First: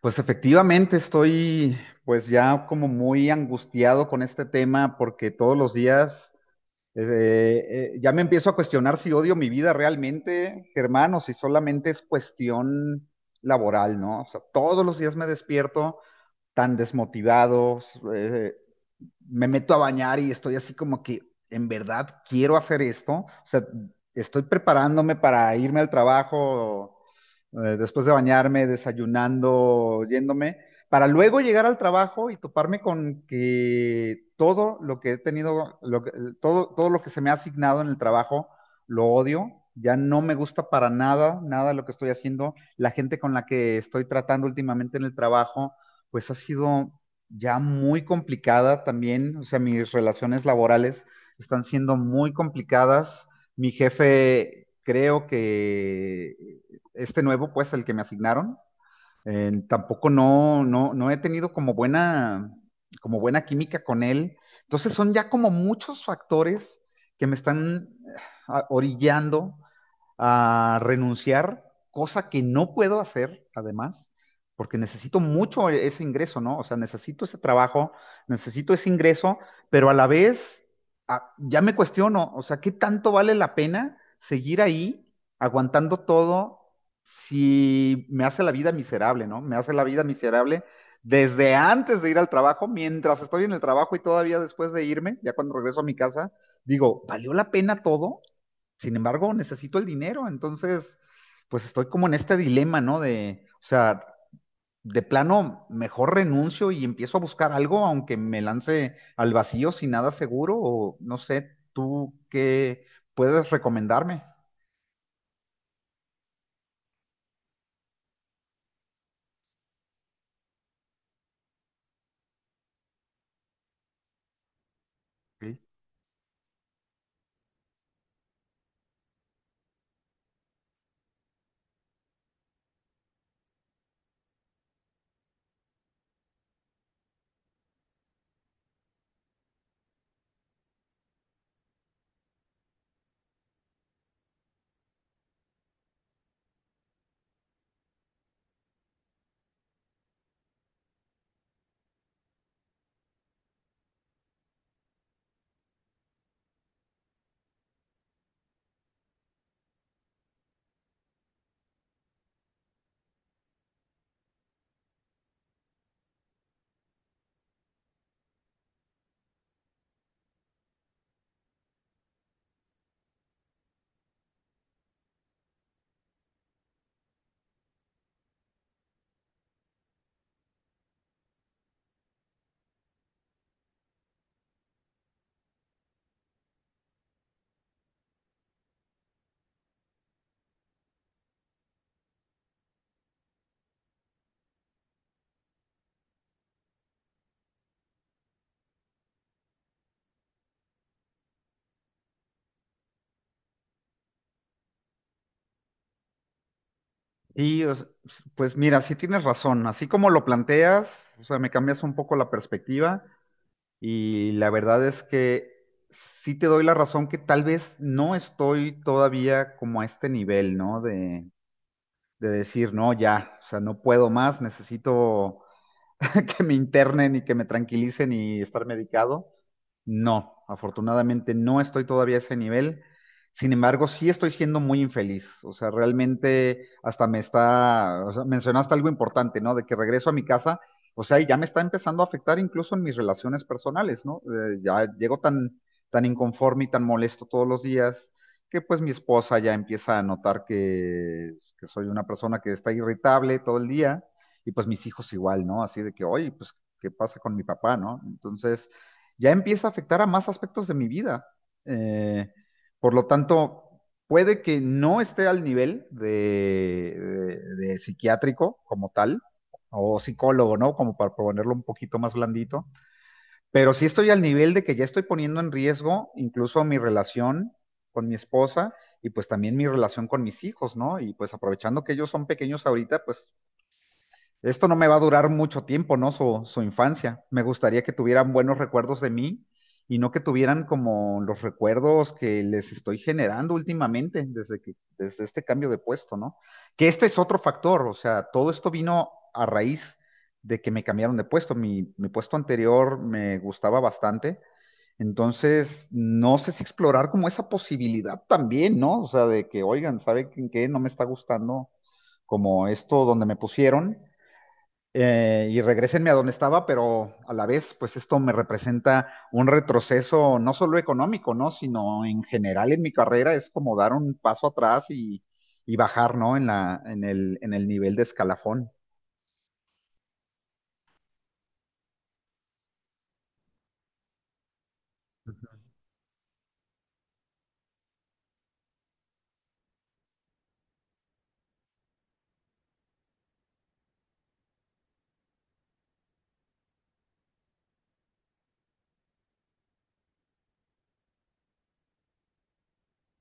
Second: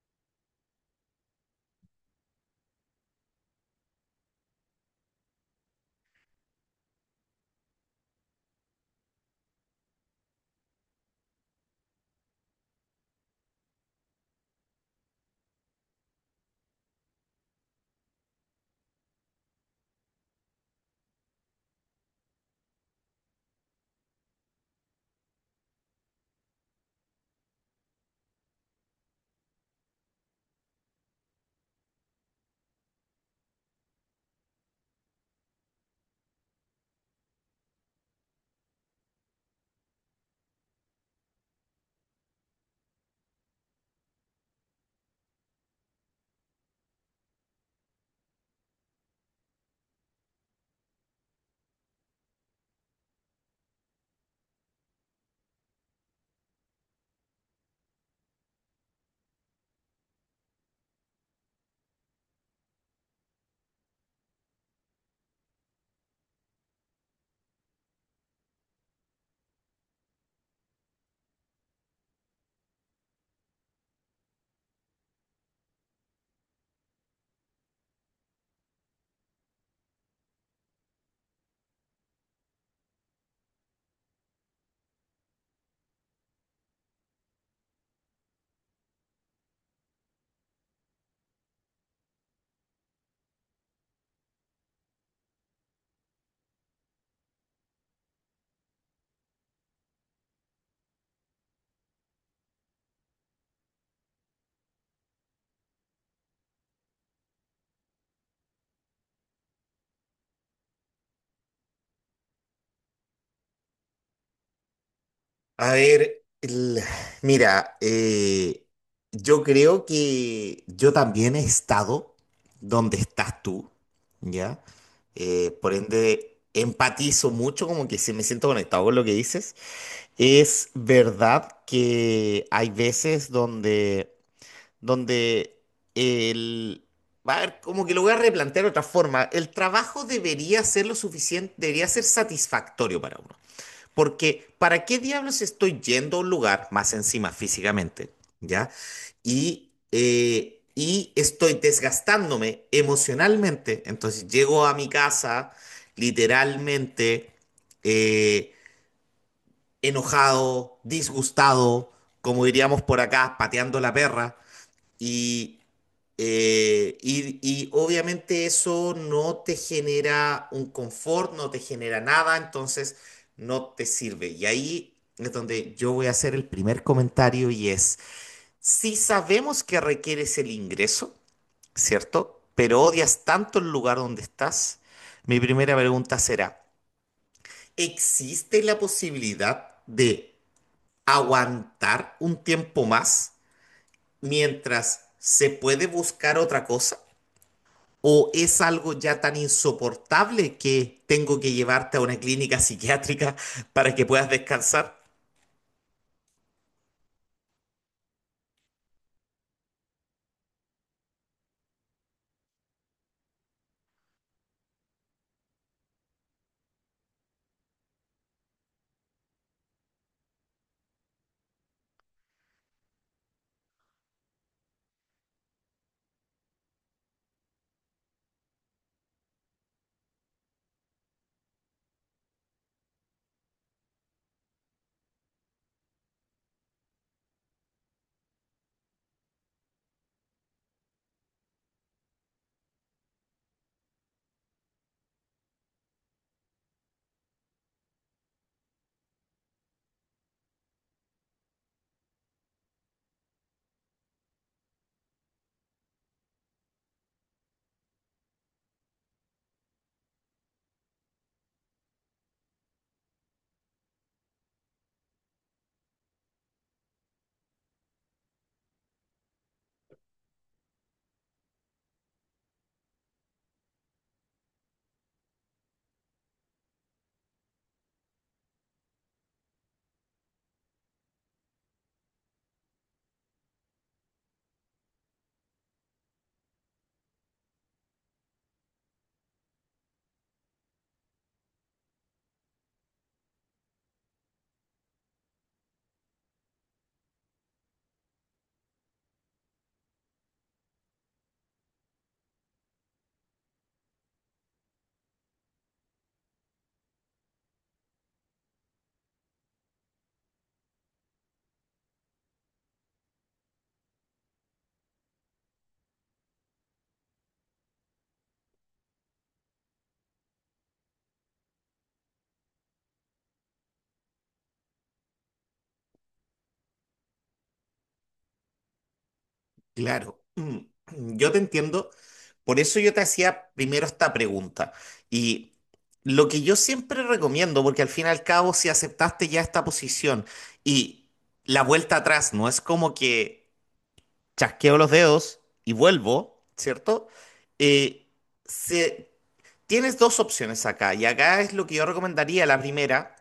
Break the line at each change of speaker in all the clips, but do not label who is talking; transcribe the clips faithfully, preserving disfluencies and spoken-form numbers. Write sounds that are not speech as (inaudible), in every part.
Pues efectivamente estoy pues ya como muy angustiado con este tema porque todos los días eh, eh, ya me empiezo a cuestionar si odio mi vida realmente, Germán, o si solamente es cuestión laboral, ¿no? O sea, todos los días me despierto tan desmotivado, eh, me meto a bañar y estoy así como que, en verdad, quiero hacer esto. O sea, estoy preparándome para irme al trabajo, eh, después de bañarme, desayunando, yéndome, para luego llegar al trabajo y toparme con que todo lo que he tenido, lo que- todo, todo lo que se me ha asignado en el trabajo, lo odio. Ya no me gusta para nada, nada lo que estoy haciendo. La gente con la que estoy tratando últimamente en el trabajo, pues ha sido ya muy complicada también, o sea, mis relaciones laborales están siendo muy complicadas. Mi jefe, creo que este nuevo, pues, el que me asignaron, eh, tampoco no, no, no he tenido como buena, como buena química con él. Entonces son ya como muchos factores que me están ah, orillando a renunciar, cosa que no puedo hacer, además, porque necesito mucho ese ingreso, ¿no? O sea, necesito ese trabajo, necesito ese ingreso, pero a la vez a- ya me cuestiono, o sea, ¿qué tanto vale la pena seguir ahí aguantando todo si me hace la vida miserable, ¿no? Me hace la vida miserable desde antes de ir al trabajo, mientras estoy en el trabajo y todavía después de irme, ya cuando regreso a mi casa, digo, ¿valió la pena todo? Sin embargo, necesito el dinero, entonces, pues estoy como en este dilema, ¿no? De, o sea, de plano, mejor renuncio y empiezo a buscar algo, aunque me lance al vacío sin nada seguro, o no sé, tú qué puedes recomendarme.
A ver, el- mira, eh, yo creo que yo también he estado donde estás tú, ¿ya?
Ok.
Eh, por ende, empatizo mucho, como que sí me siento conectado con lo que dices. Es verdad que hay veces donde, donde el... A ver, como que lo voy a replantear de otra forma. El trabajo debería ser lo suficiente, debería ser satisfactorio para uno. Porque, ¿para qué diablos estoy yendo a un lugar, más encima físicamente? ¿Ya? Y, eh, y estoy desgastándome emocionalmente. Entonces llego a mi casa literalmente, eh, enojado, disgustado, como diríamos por acá, pateando la perra. Y, eh, y, y obviamente eso no te genera un confort, no te genera nada, entonces no te sirve. Y ahí es donde yo voy a hacer el primer comentario, y es, si sabemos que requieres el ingreso, ¿cierto? Pero odias tanto el lugar donde estás, mi primera pregunta será: ¿existe la posibilidad de aguantar un tiempo más mientras se puede buscar otra cosa? ¿O es algo ya tan insoportable que tengo que llevarte a una clínica psiquiátrica (laughs) para que puedas descansar?
Y o s- pues mira, sí tienes razón, así como lo planteas, o sea, me cambias un poco la perspectiva y la verdad es que sí te doy la razón que tal vez no estoy todavía como a este nivel, ¿no? De, de decir, no, ya, o sea, no puedo más, necesito (laughs) que me internen y que me tranquilicen y estar medicado. No, afortunadamente no estoy todavía a ese nivel. Sin embargo, sí estoy siendo muy infeliz. O sea, realmente hasta me está, o sea, mencionaste algo importante, ¿no? De que regreso a mi casa, o sea, y ya me está empezando a afectar incluso en mis relaciones personales, ¿no? Eh, ya llego tan, tan inconforme y tan molesto todos los días que pues mi esposa ya empieza a notar que, que soy una persona que está irritable todo el día y pues mis hijos igual, ¿no? Así de que, oye, pues, ¿qué pasa con mi papá, no? Entonces ya empieza a afectar a más aspectos de mi vida. Eh, por lo tanto, puede que no esté al nivel de, de- de psiquiátrico como tal, o psicólogo, ¿no? Como para ponerlo un poquito más blandito, pero sí estoy al nivel de que ya estoy poniendo en riesgo incluso mi relación con mi esposa y pues también mi relación con mis hijos, ¿no? Y pues aprovechando que ellos son pequeños ahorita, pues esto no me va a durar mucho tiempo, ¿no? Su, su infancia. Me gustaría que tuvieran buenos recuerdos de mí y no que tuvieran como los recuerdos que les estoy generando últimamente desde que, desde este cambio de puesto, ¿no? Que este es otro factor, o sea, todo esto vino a raíz de que me cambiaron de puesto. Mi, mi puesto anterior me gustaba bastante. Entonces, no sé si explorar como esa posibilidad también, ¿no? O sea, de que, oigan, ¿saben qué? No me está gustando como esto donde me pusieron eh, y regresenme a donde estaba, pero a la vez, pues esto me representa un retroceso no solo económico, ¿no? Sino en general en mi carrera es como dar un paso atrás y, y bajar, ¿no? En la, en el, en el nivel de escalafón.
Claro, mm, yo te entiendo. Por eso yo te hacía primero esta pregunta. Y lo que yo siempre recomiendo, porque al fin y al cabo, si aceptaste ya esta posición y la vuelta atrás no es como que chasqueo los dedos y vuelvo, ¿cierto? Eh, se- tienes dos opciones acá. Y acá es lo que yo recomendaría. La primera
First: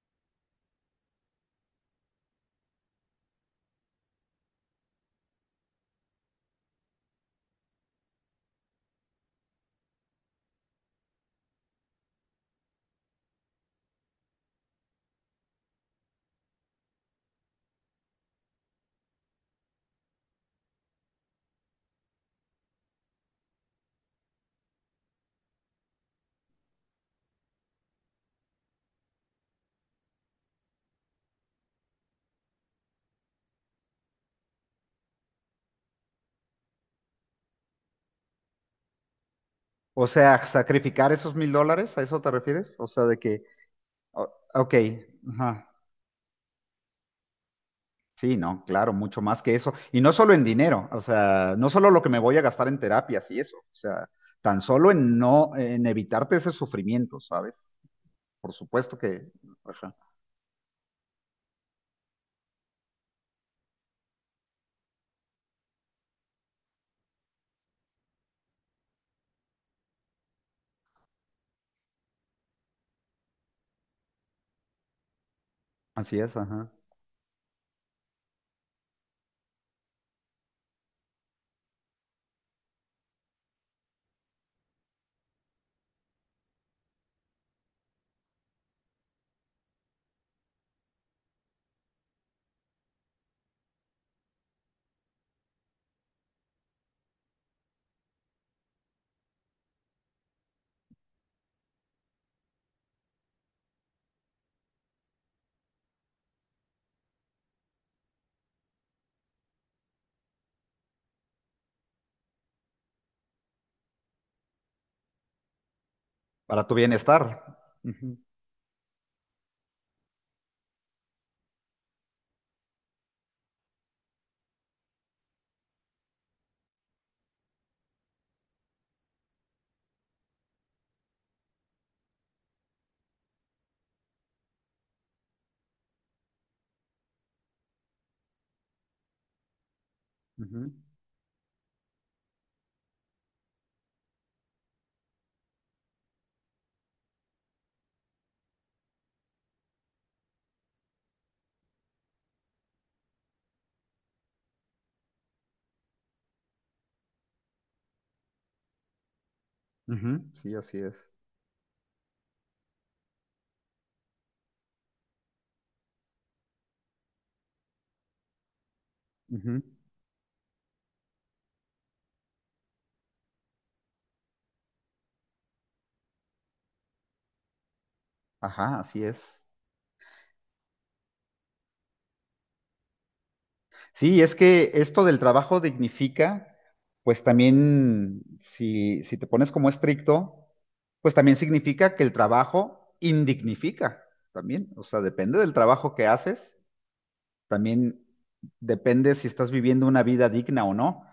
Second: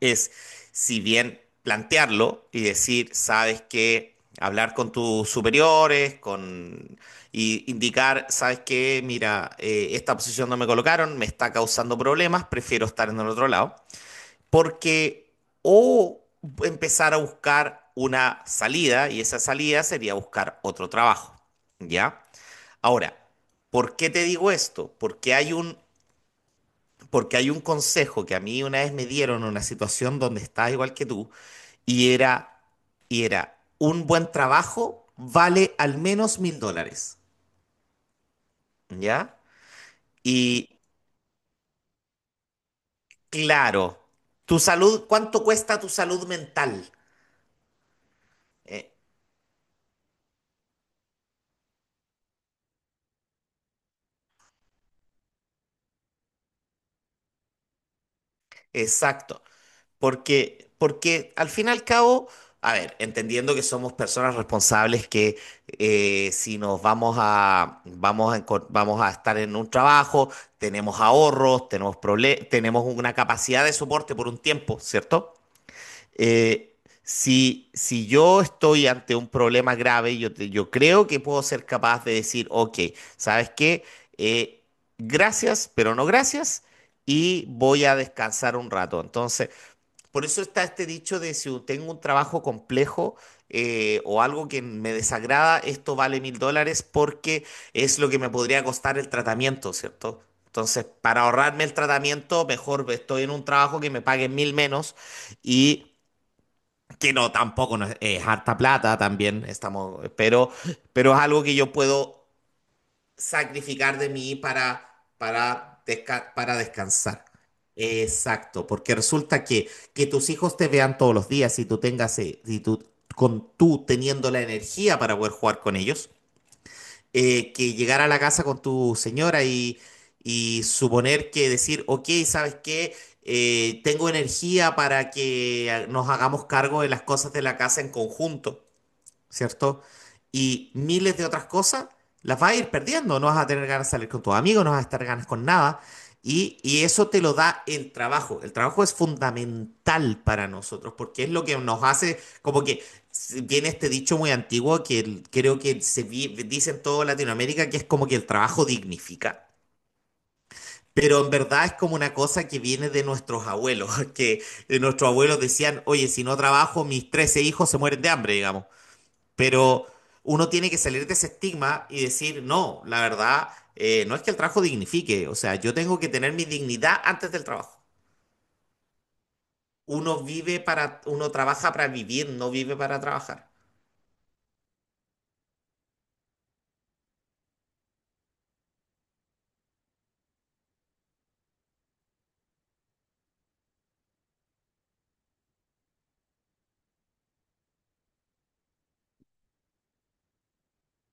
es, si bien plantearlo y decir, sabes que, hablar con tus superiores, con, y indicar, sabes que, mira, eh, esta posición no me colocaron, me está causando problemas, prefiero estar en el otro lado, porque, o empezar a buscar una salida, y esa salida sería buscar otro trabajo, ¿ya? Ahora, ¿por qué te digo esto? Porque hay un porque hay un consejo que a mí una vez me dieron en una situación donde estaba igual que tú, y era, y era, un buen trabajo vale al menos mil dólares, ¿ya?
O sea,
Y
sacrificar esos mil dólares, ¿a eso te refieres? O sea, de que,
claro,
o-
tu
ok,
salud, ¿cuánto
ajá,
cuesta tu salud mental?
sí, no,
Eh,
claro, mucho más que eso. Y no solo en dinero, o sea, no solo lo que me voy a gastar en terapias y eso, o sea, tan solo en no, en evitarte ese sufrimiento, ¿sabes? Por supuesto que,
exacto,
ajá,
porque, porque al fin y al cabo, a ver, entendiendo que somos personas responsables que, eh, si nos vamos a, vamos a, encon- vamos a estar en un trabajo, tenemos ahorros, tenemos, prole- tenemos una capacidad de soporte por un tiempo, ¿cierto?
así es, ajá,
eh, si, si yo estoy ante un problema grave, yo, te- yo creo que puedo ser capaz de decir: ok, ¿sabes qué? Eh, gracias, pero no gracias, y voy a descansar un rato. Entonces, por eso está este dicho de, si tengo un trabajo complejo, eh, o algo que me desagrada, esto vale mil dólares, porque es lo que me podría costar el tratamiento, ¿cierto? Entonces, para ahorrarme el tratamiento, mejor estoy en un trabajo que me paguen mil menos. Y que no, tampoco no es, es harta plata también, estamos, pero, pero es algo que yo puedo sacrificar de mí para, para, desca- para
para tu
descansar.
bienestar. Ujú,
Exacto, porque resulta que, que tus hijos te vean todos los días y tú tengas, eh, y tú, con tú teniendo la energía para poder jugar con ellos, eh, que llegar a la casa con tu señora, y, y suponer que decir: ok, ¿sabes qué? Eh, tengo energía para que nos hagamos cargo de las cosas de la casa en conjunto, ¿cierto? Y
ujú,
miles de otras cosas las vas a ir perdiendo. No vas a tener ganas de salir con tus amigos, no vas a estar ganas con nada. Y, y eso te lo da el trabajo. El trabajo es fundamental para nosotros, porque es lo que nos hace, como que s- viene este dicho muy antiguo, que el- creo que se vi- dice en toda Latinoamérica, que es como que el trabajo dignifica.
ujú, sí, así es.
Pero en verdad es como una cosa que viene de nuestros abuelos, (laughs) que eh, nuestros abuelos decían: oye, si no trabajo, mis trece hijos se mueren de hambre, digamos.
Ujú,
Pero uno tiene que salir de ese estigma y decir: no, la verdad, eh, no es que el trabajo dignifique, o sea, yo tengo que tener mi dignidad antes del trabajo.
ajá, así es.
Uno vive para, uno trabaja para vivir, no vive para trabajar.
Sí, es que esto del trabajo dignifica, pues también, si, si te pones como estricto, pues también significa que el trabajo indignifica, también. O sea, depende del trabajo que haces, también depende si estás viviendo una vida digna o no.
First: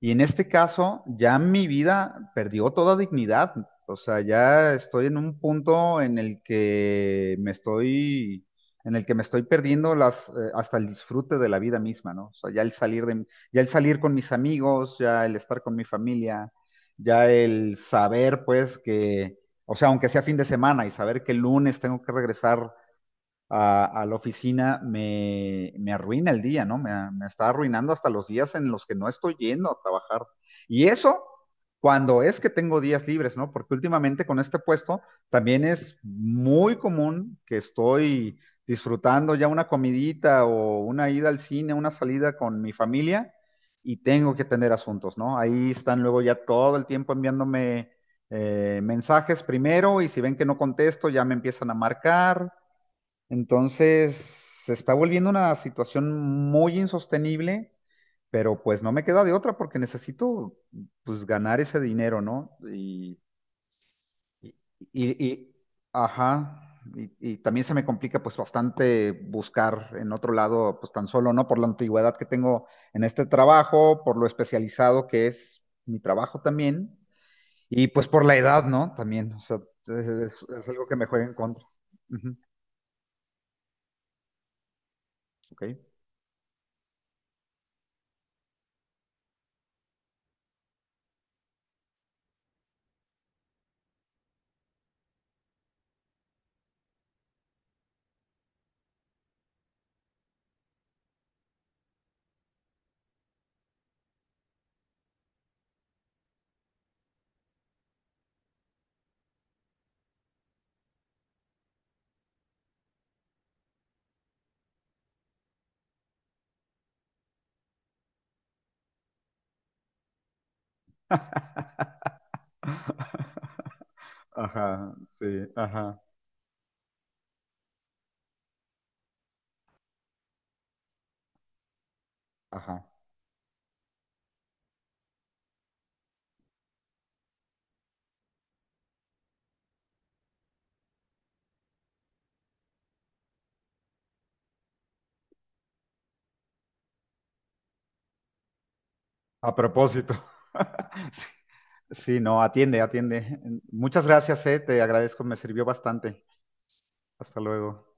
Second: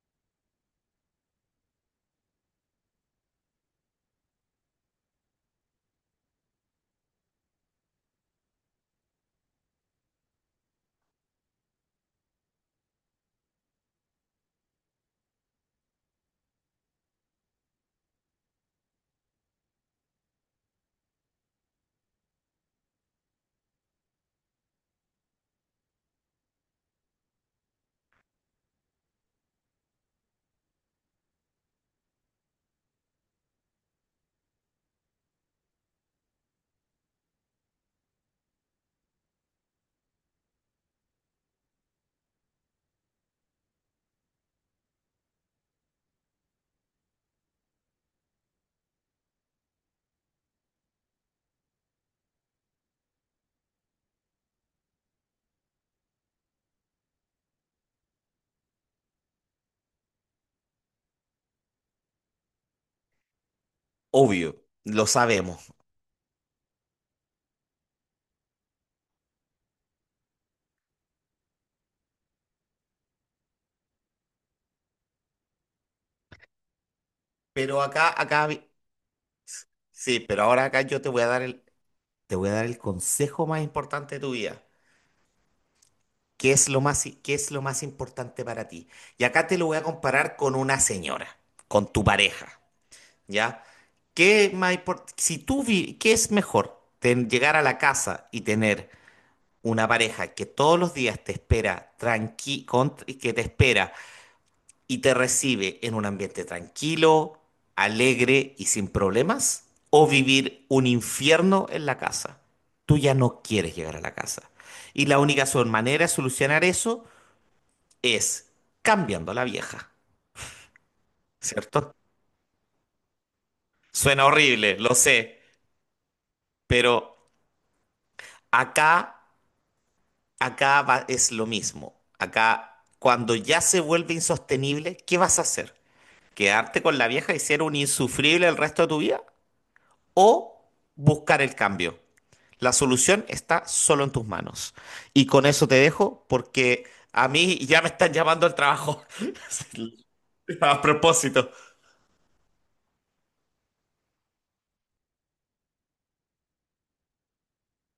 Y en este caso, ya mi vida perdió toda dignidad. O sea, ya estoy en un punto en el que me estoy, en el que me estoy perdiendo las, eh, hasta el disfrute de la vida misma, ¿no? O sea, ya el salir de, ya el salir con mis amigos, ya el estar con mi familia, ya el saber, pues, que, o sea, aunque sea fin de semana y saber que el lunes tengo que regresar a, a la oficina me, me arruina el día, ¿no? Me, me está arruinando hasta los días en los que no estoy yendo a trabajar. Y eso cuando es que tengo días libres, ¿no? Porque últimamente con este puesto también es muy común que estoy disfrutando ya una comidita o una ida al cine, una salida con mi familia y tengo que atender asuntos, ¿no? Ahí están luego ya todo el tiempo enviándome eh, mensajes primero y si ven que no contesto ya me empiezan a marcar entonces, se está volviendo una situación muy insostenible, pero pues no me queda de otra porque necesito pues ganar ese dinero, ¿no? Y, y,
Obvio, lo
y- y-
sabemos.
ajá. Y, y también se me complica pues bastante buscar en otro lado, pues tan solo, ¿no? Por la antigüedad que tengo en este trabajo, por lo especializado que es mi trabajo también,
Pero
y pues
acá,
por la
acá, vi-
edad, ¿no? También, o sea,
sí, pero
es,
ahora
es
acá
algo que
yo
me
te voy
juega
a
en
dar el,
contra. Ujú,
te voy a dar el consejo más importante de tu vida.
ok.
¿Qué es lo más, i- qué es lo más importante para ti? Y acá te lo voy a comparar con una señora, con tu pareja. ¿Ya? ¿Qué más import- Si tú vi- ¿qué es mejor? Ten- llegar a la casa y tener una pareja que todos los días te espera tranqui con- que te espera y te recibe en un ambiente tranquilo, alegre y sin problemas, o vivir un infierno en la casa. Tú ya no quieres llegar a la casa. Y la única sol- manera de solucionar eso es cambiando a la vieja, ¿cierto?
(laughs)
Suena horrible,
Ajá,
lo sé,
sí, ajá,
pero acá, Acá va- es lo mismo. Acá,
ajá.
cuando ya se vuelve insostenible, ¿qué vas a hacer? ¿Quedarte con la vieja y ser un insufrible el resto de tu vida? ¿O buscar el cambio? La solución está solo en tus manos. Y con eso te dejo porque a mí ya me están llamando al trabajo. (laughs)
A propósito.
A
(laughs)
propósito.
Sí, no, atiende, atiende. Muchas gracias, eh, te agradezco, me sirvió bastante. Hasta luego.